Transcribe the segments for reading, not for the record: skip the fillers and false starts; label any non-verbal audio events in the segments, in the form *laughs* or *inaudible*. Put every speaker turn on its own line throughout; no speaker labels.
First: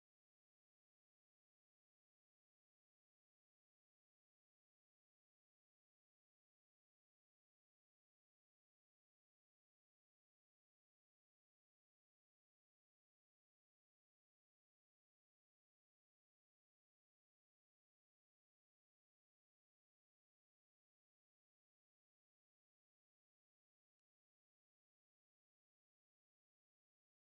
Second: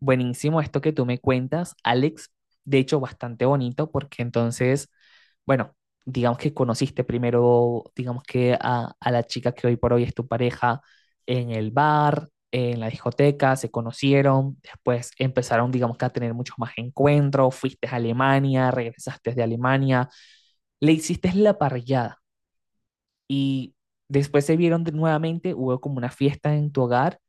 Buenísimo esto que tú me cuentas, Alex. De hecho, bastante bonito porque entonces, bueno, digamos que conociste primero, digamos que a la chica que hoy por hoy es tu pareja en el bar, en la discoteca, se conocieron, después empezaron, digamos que a tener muchos más encuentros, fuiste a Alemania, regresaste de Alemania, le hiciste la parrillada y después se vieron nuevamente, hubo como una fiesta en tu hogar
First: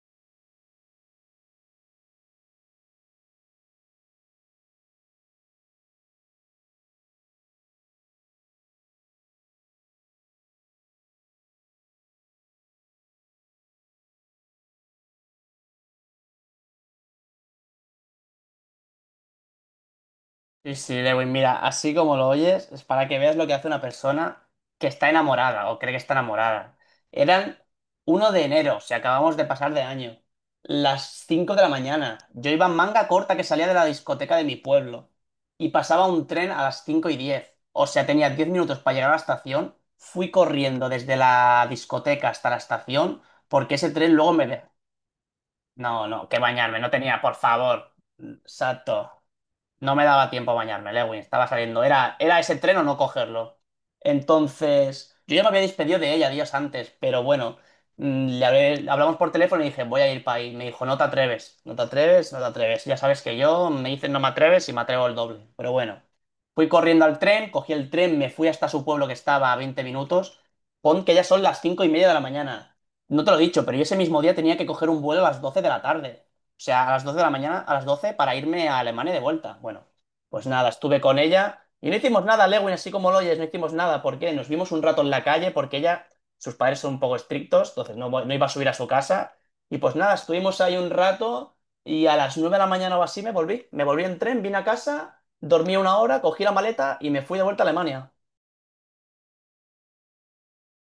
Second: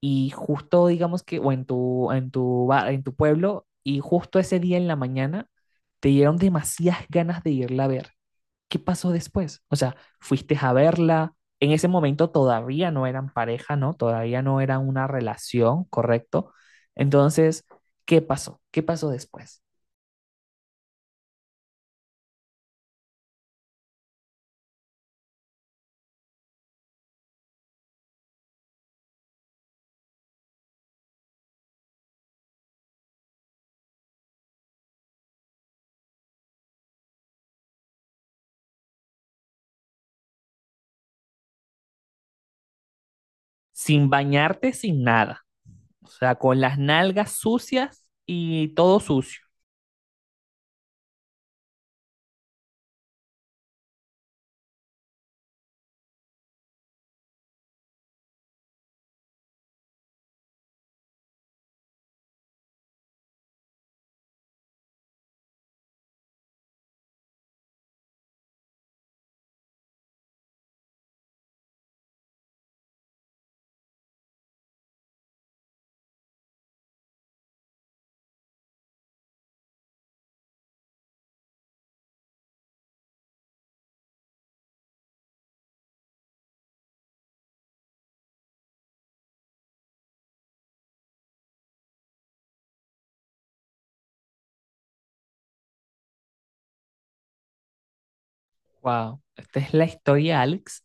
y justo digamos que, o en tu pueblo, y justo ese día en la mañana te dieron demasiadas ganas de irla a ver. ¿Qué pasó después? O sea, fuiste a verla, en ese momento todavía no eran pareja, ¿no? Todavía no era una relación, ¿correcto? Entonces, ¿qué pasó? ¿Qué pasó después?
Sí, sí, Lewin, mira, así como lo oyes, es para que veas lo que hace una persona que está enamorada o cree que está enamorada. Eran 1 de enero, si acabamos de pasar de año, las 5 de la mañana. Yo iba en manga corta que salía de la discoteca de mi pueblo y pasaba un tren a las 5:10. O sea, tenía 10 minutos para llegar a la estación. Fui corriendo desde la discoteca hasta la estación porque ese
Sin
tren luego.
bañarte, sin nada. O
No, no,
sea,
que
con las
bañarme, no tenía,
nalgas
por favor.
sucias y todo
Exacto.
sucio.
No me daba tiempo a bañarme, Lewin, estaba saliendo. Era ese tren o no cogerlo. Entonces, yo ya me había despedido de ella días antes, pero bueno, hablamos por teléfono y dije, voy a ir para ahí. Me dijo, no te atreves, no te atreves, no te atreves. Ya sabes que yo me dicen no me atreves y me atrevo el doble. Pero bueno, fui corriendo al tren, cogí el tren, me fui hasta su pueblo que estaba a 20 minutos. Pon que ya son las 5:30 de la mañana. No te lo he dicho, pero yo ese mismo día tenía que coger un vuelo a las 12 de la tarde. O sea, a las 12 de la mañana, a las 12 para irme a Alemania de vuelta. Bueno, pues nada, estuve con ella y no hicimos nada, Lewin, así como lo oyes, no hicimos nada. ¿Por qué? Nos vimos un rato en la calle porque ella, sus padres son un poco estrictos, entonces no, no iba a subir a su casa. Y pues nada, estuvimos ahí un rato y a las 9 de la mañana o así me volví. Me volví en tren, vine a casa, dormí una hora, cogí la maleta y me fui de vuelta a Alemania.
Wow, esta es la historia, Alex,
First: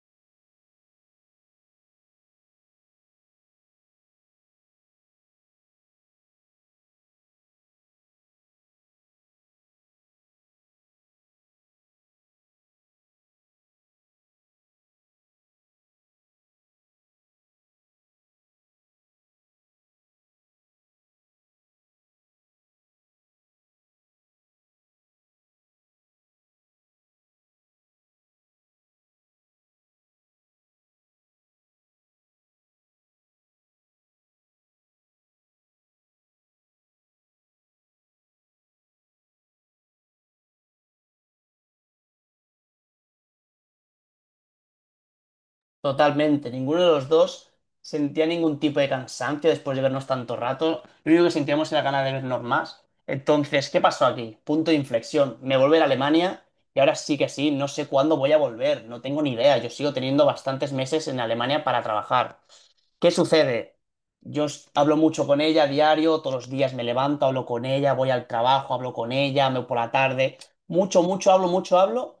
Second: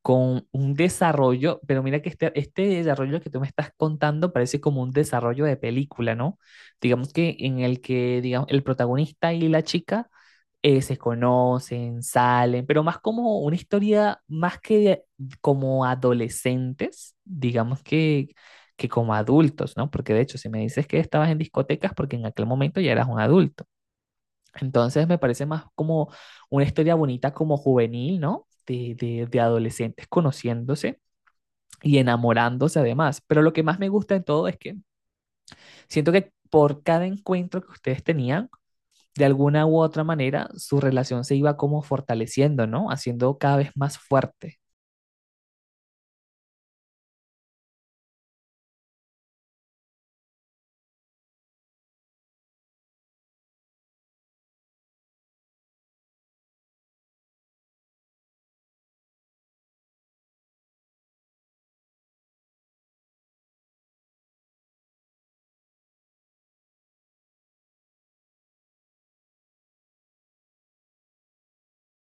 con un desarrollo, pero mira que este desarrollo que tú me estás contando parece como un desarrollo de película, ¿no? Digamos que en el que, digamos, el protagonista y la chica se conocen, salen, pero más como una historia, más como adolescentes, digamos que como adultos, ¿no? Porque de hecho, si me dices que estabas en discotecas, porque en aquel momento ya eras un adulto. Entonces me parece más como una historia bonita como juvenil, ¿no? De adolescentes conociéndose y enamorándose además. Pero lo que más me gusta de todo es que siento que por cada encuentro que ustedes tenían, de alguna u otra manera, su relación se iba como fortaleciendo, ¿no? Haciendo cada vez más fuerte.
Totalmente, ninguno de los dos sentía ningún tipo de cansancio después de vernos tanto rato. Lo único que sentíamos era ganas de vernos más. Entonces, ¿qué pasó aquí? Punto de inflexión. Me volví a Alemania y ahora sí que sí, no sé cuándo voy a volver, no tengo ni idea. Yo sigo teniendo bastantes meses en Alemania para trabajar. ¿Qué sucede? Yo hablo mucho con ella a diario, todos los días me levanto, hablo con ella, voy al trabajo, hablo con ella, me voy por la tarde. Mucho, mucho hablo, mucho hablo.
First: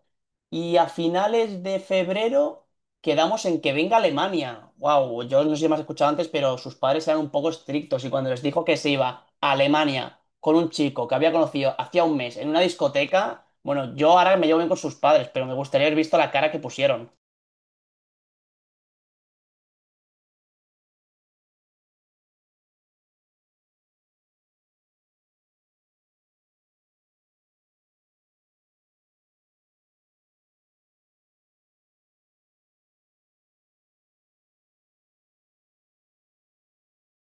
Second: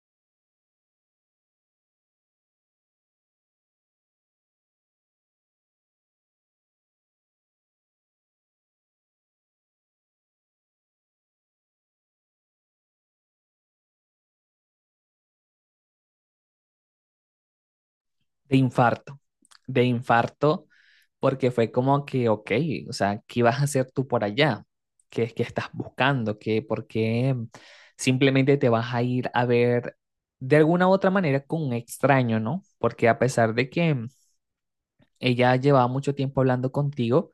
Y a finales de febrero. Quedamos en que venga Alemania. Wow, yo no sé si me has escuchado antes, pero sus padres eran un poco estrictos y cuando les dijo que se iba a Alemania con un chico que había conocido hacía un mes en una discoteca, bueno, yo ahora me llevo bien con sus padres, pero me gustaría haber visto la cara que pusieron.
De infarto, de infarto, porque fue como que, ok, o sea, ¿qué vas a hacer tú por allá? ¿Qué es que estás buscando? ¿Qué, por qué simplemente te vas a ir a ver de alguna u otra manera con un extraño, no? Porque a pesar de que ella llevaba mucho tiempo hablando contigo,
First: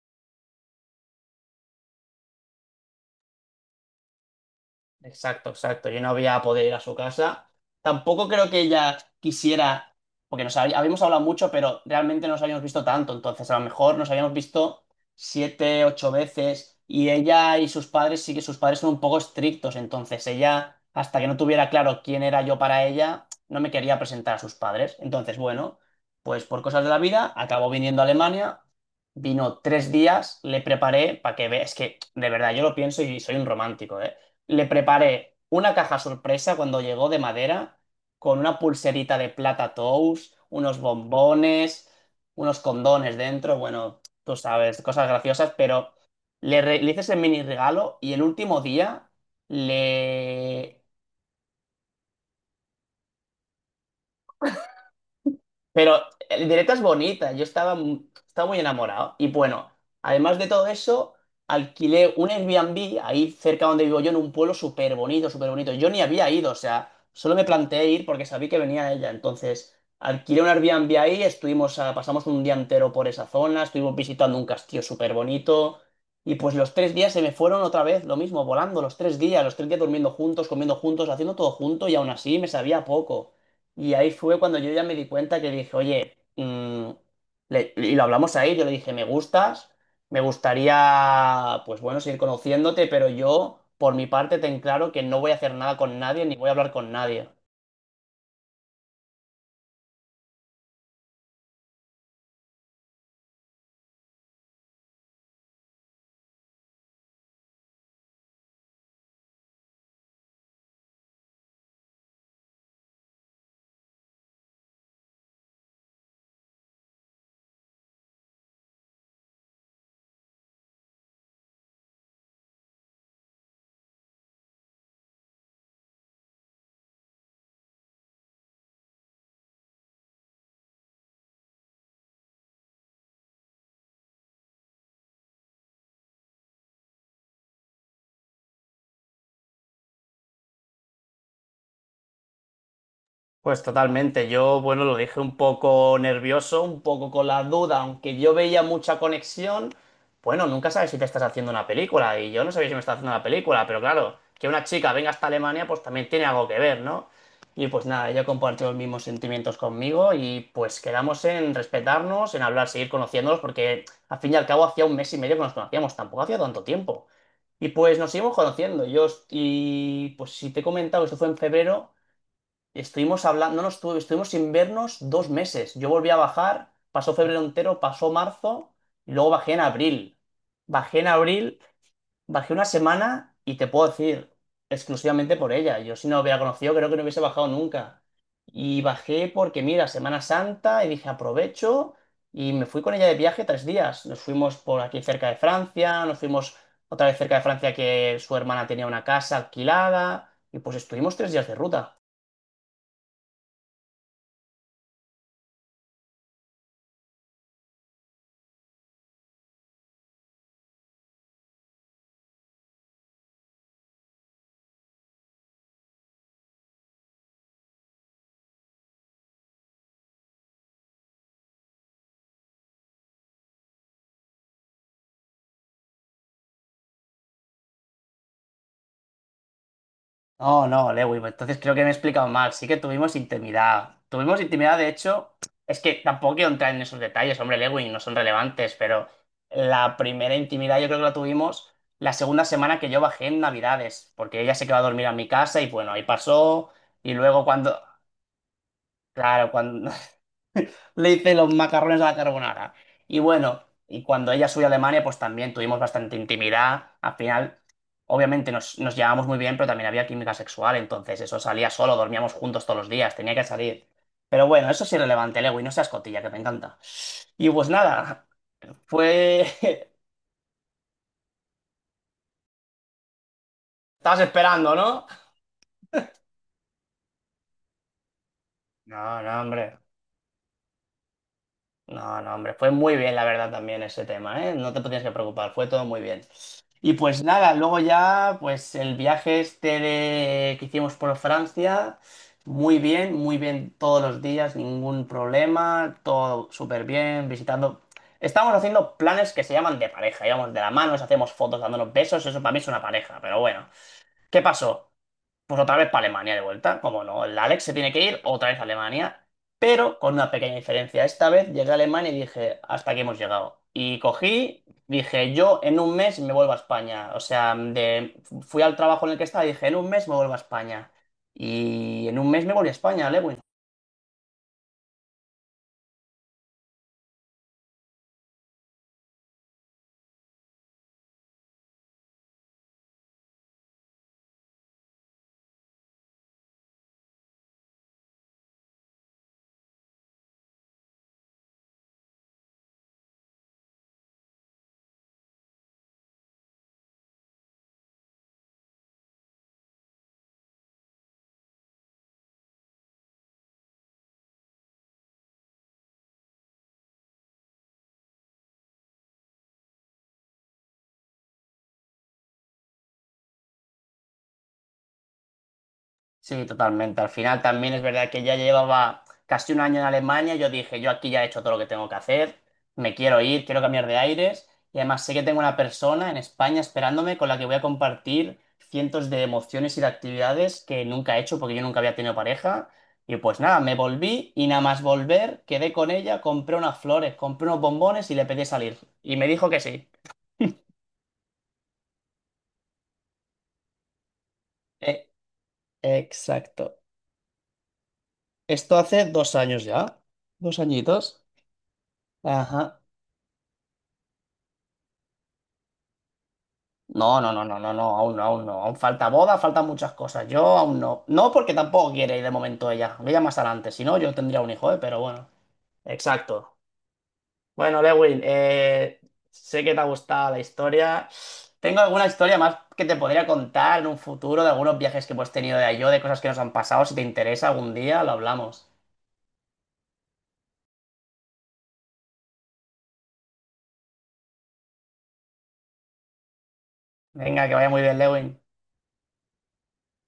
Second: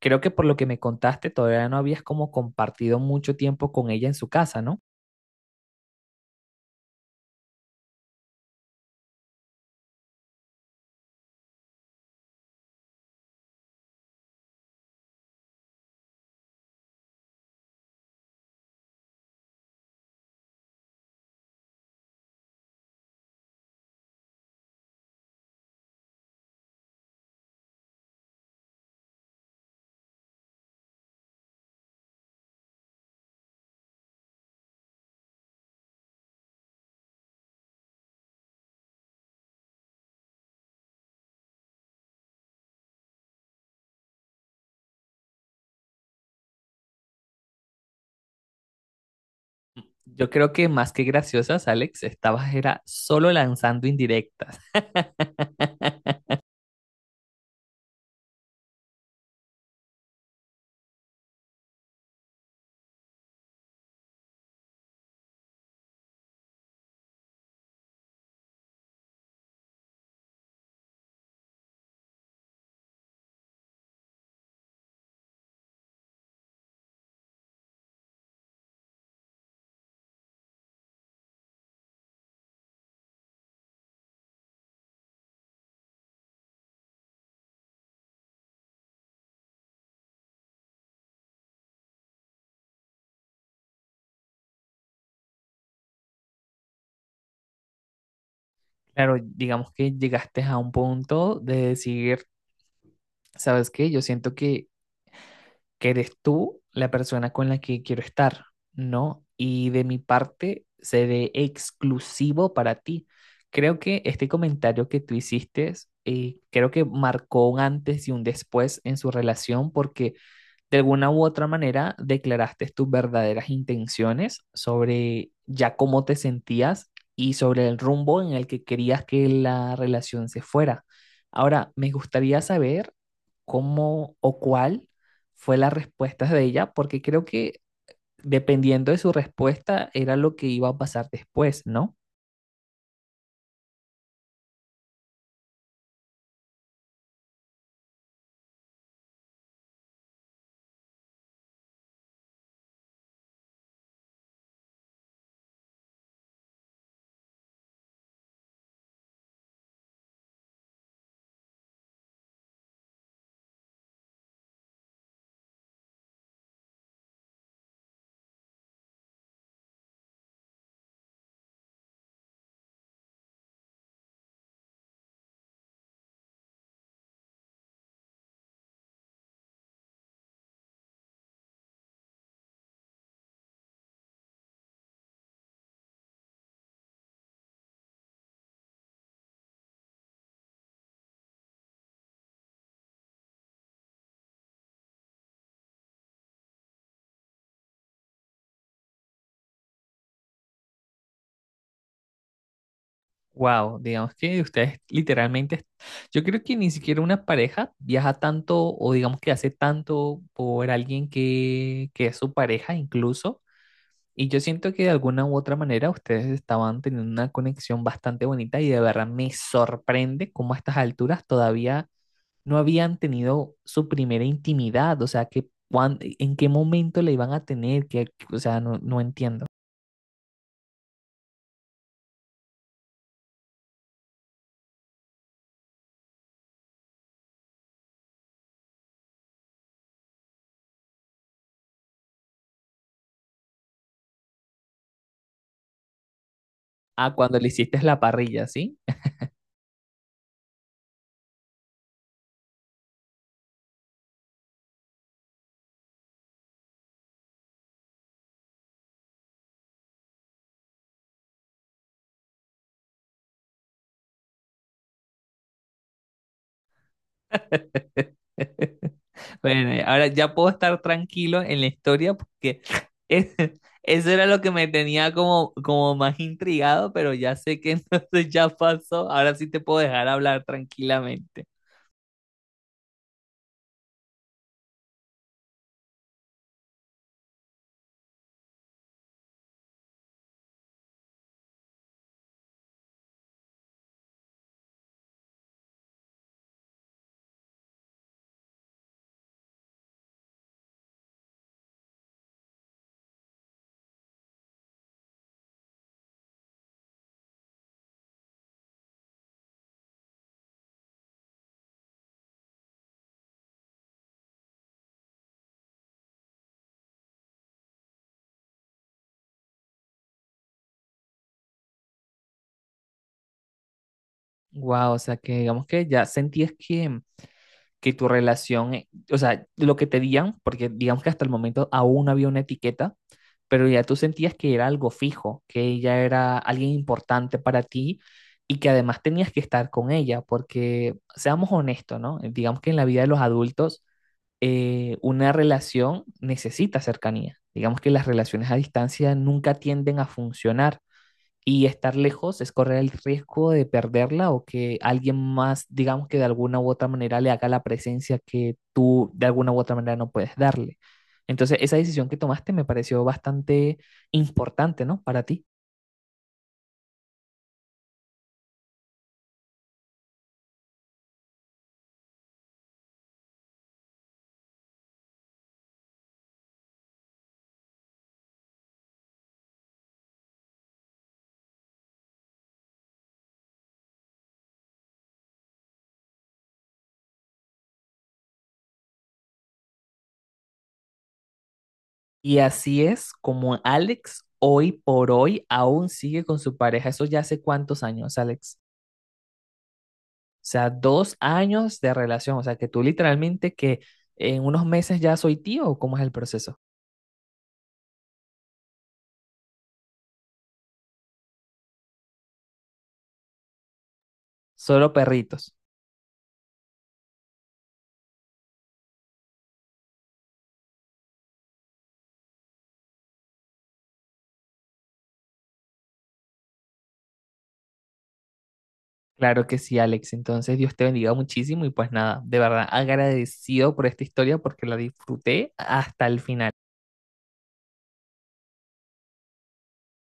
creo que por lo que me contaste, todavía no habías como compartido mucho tiempo con ella en su casa, ¿no?
Exacto, exacto. Yo no había podido ir a su casa. Tampoco creo que ella quisiera, porque nos habíamos hablado mucho, pero realmente no nos habíamos visto tanto. Entonces, a lo mejor nos habíamos visto 7, 8 veces. Y ella y sus padres, sí que sus padres son un poco estrictos. Entonces, ella, hasta que no tuviera claro quién era yo para ella, no me quería presentar a sus padres. Entonces, bueno, pues por cosas de la vida, acabó viniendo a Alemania. Vino 3 días, le preparé para que vea. Es que, de verdad, yo lo pienso y soy un romántico, ¿eh? Le preparé una caja sorpresa cuando llegó de madera, con una pulserita de plata tous, unos bombones, unos condones dentro, bueno, tú sabes, cosas graciosas, pero le hice ese mini regalo y el último día
Yo creo que
le,
más que graciosas, Alex, estabas era solo lanzando indirectas.
Pero el directo es bonita, yo estaba muy enamorado. Y bueno, además de todo eso, alquilé un Airbnb ahí cerca donde vivo yo, en un pueblo súper bonito, súper bonito. Yo ni había ido, o sea, solo me planteé ir porque sabía que venía ella. Entonces, alquilé un Airbnb ahí, estuvimos pasamos un día entero por esa zona, estuvimos visitando un castillo súper bonito. Y pues los 3 días se me fueron otra vez, lo mismo, volando los 3 días, los 3 días durmiendo juntos, comiendo juntos, haciendo todo junto y aún así me sabía poco. Y ahí fue cuando yo ya me di cuenta que dije, oye, y lo hablamos ahí, yo le dije, me gustas, me gustaría, pues bueno, seguir conociéndote, pero yo, por mi parte, ten claro que no voy a hacer nada con nadie, ni voy a hablar con nadie.
Claro, digamos que llegaste a un punto de decir, ¿sabes qué? Yo siento que eres tú la persona con la que quiero estar, ¿no? Y de mi parte, seré exclusivo para ti. Creo que este comentario que tú hiciste, creo que marcó un antes y un después en su relación porque de alguna u otra manera declaraste tus verdaderas intenciones sobre ya cómo te sentías y sobre el rumbo en el que querías que la relación se fuera. Ahora, me gustaría saber cómo o cuál fue la respuesta de ella, porque creo que dependiendo de su respuesta era lo que iba a pasar después, ¿no?
Pues totalmente. Yo, bueno, lo dije un poco nervioso, un poco con la duda, aunque yo veía mucha conexión. Bueno, nunca sabes si te estás haciendo una película, y yo no sabía si me estaba haciendo una película, pero claro, que una chica venga hasta Alemania, pues también tiene algo que ver, ¿no? Y pues nada, ella compartió los mismos sentimientos conmigo y pues quedamos en respetarnos, en hablar, seguir conociéndonos, porque al fin y al cabo hacía un mes y medio que nos conocíamos, tampoco hacía tanto tiempo. Y pues nos seguimos conociendo. Y pues si te he comentado, esto fue en febrero. Estuvimos hablando, no nos estuvimos sin vernos 2 meses. Yo volví a bajar, pasó febrero entero, pasó marzo y luego bajé en abril. Bajé en abril, bajé una semana y te puedo decir, exclusivamente por ella. Yo si no la hubiera conocido, creo que no hubiese bajado nunca. Y bajé porque, mira, Semana Santa y dije, aprovecho y me fui con ella de viaje 3 días. Nos fuimos por aquí cerca de Francia, nos fuimos otra vez cerca de Francia que su hermana tenía una casa alquilada y pues estuvimos 3 días de ruta.
Wow, digamos que ustedes literalmente, yo creo que ni siquiera una pareja viaja tanto o digamos que hace tanto por alguien que es su pareja incluso. Y yo siento que de alguna u otra manera ustedes estaban teniendo una conexión bastante bonita y de verdad me sorprende cómo a estas alturas todavía no habían tenido su primera intimidad, o sea, que en qué momento la iban a tener, que, o sea, no, no entiendo.
No, no, Lewy, pues entonces creo que me he explicado mal. Sí que tuvimos intimidad. Tuvimos intimidad, de hecho, es que tampoco quiero entrar en esos detalles, hombre, Lewy, no son relevantes, pero la primera intimidad yo creo que la tuvimos la segunda semana que yo bajé en Navidades, porque ella se quedó a dormir a mi casa y bueno, ahí pasó. Y
Ah, cuando
luego
le
cuando,
hiciste la parrilla, ¿sí?
claro, cuando le hice los macarrones a la carbonara. Y bueno, y cuando ella subió a Alemania, pues también tuvimos bastante intimidad. Al final, obviamente nos llevábamos muy bien, pero también había química sexual, entonces eso salía solo, dormíamos juntos todos los días, tenía que salir. Pero bueno, eso es irrelevante, Lewis, no seas cotilla, que me encanta. Y pues nada,
*laughs*
fue.
Bueno,
*laughs*
ahora ya puedo estar tranquilo en la historia porque es- eso
Estabas
era lo que me
esperando, ¿no?
tenía como más intrigado, pero ya sé que *laughs* entonces ya pasó.
No, no,
Ahora sí te
hombre.
puedo dejar hablar tranquilamente.
No, no, hombre, fue muy bien, la verdad, también ese tema, ¿eh? No te tienes que preocupar, fue todo muy bien. Y pues nada, luego ya, pues el viaje este que hicimos por Francia, muy bien todos los días, ningún problema, todo súper bien, visitando. Estamos haciendo planes que se llaman de pareja, íbamos de la mano, nos hacemos fotos dándonos besos, eso para mí es una pareja, pero bueno. ¿Qué pasó? Pues otra vez para Alemania de vuelta. Como no, el Alex se tiene que ir otra vez a Alemania, pero con una pequeña diferencia. Esta vez llegué a Alemania y dije, hasta aquí hemos llegado. Y cogí, dije, yo en un mes me vuelvo a España. O sea, fui al trabajo en el que estaba y dije, en un mes me vuelvo a España. Y en un mes me volví a España, Lewin.
Wow, o sea que digamos que ya sentías que tu relación, o sea, lo que te digan, porque digamos que hasta el momento aún no había una etiqueta, pero ya tú sentías que era algo fijo, que ella era alguien importante para ti y que además tenías que estar con ella, porque seamos honestos, ¿no? Digamos que en la vida de los adultos una relación necesita cercanía. Digamos que las relaciones a distancia nunca tienden a funcionar. Y estar lejos es correr el riesgo de perderla o que alguien más, digamos que de alguna u otra manera le haga la presencia que tú de alguna u otra manera no puedes darle. Entonces, esa decisión que tomaste me pareció bastante importante, ¿no? Para ti.
Sí, totalmente. Al final también es verdad que ya llevaba casi un año en Alemania. Yo dije, yo aquí ya he hecho todo lo que tengo que hacer, me quiero ir, quiero cambiar de aires. Y además sé que tengo una persona en España esperándome con la que voy a compartir cientos de emociones y de actividades que nunca he hecho porque yo nunca había tenido pareja. Y pues nada, me volví y nada más volver, quedé con ella, compré unas flores, compré unos bombones y le pedí salir. Y me dijo que sí.
Y así es como Alex hoy
Eh,
por hoy aún sigue con su
exacto.
pareja. Eso ya hace cuántos años, Alex.
Esto hace 2 años ya.
O
Dos
sea, dos
añitos.
años de relación. O sea, que
Ajá.
tú literalmente que en unos meses ya soy tío o cómo es el proceso.
No, no, no, no, no, no, aún no, aún no. Aún falta boda, faltan muchas cosas. Yo aún no. No porque tampoco quiere ir de momento ella. Ella más adelante. Si no, yo tendría un hijo, ¿eh?
Solo
Pero bueno.
perritos.
Exacto. Bueno, Lewin, sé que te ha gustado la historia. Tengo alguna historia más que te podría contar en un futuro de algunos viajes que hemos tenido de cosas que nos han pasado. Si te interesa algún día, lo hablamos.
Claro que sí, Alex. Entonces, Dios te bendiga muchísimo y pues nada, de verdad agradecido por esta historia porque la disfruté hasta el final.
Venga, que vaya muy bien, Lewin.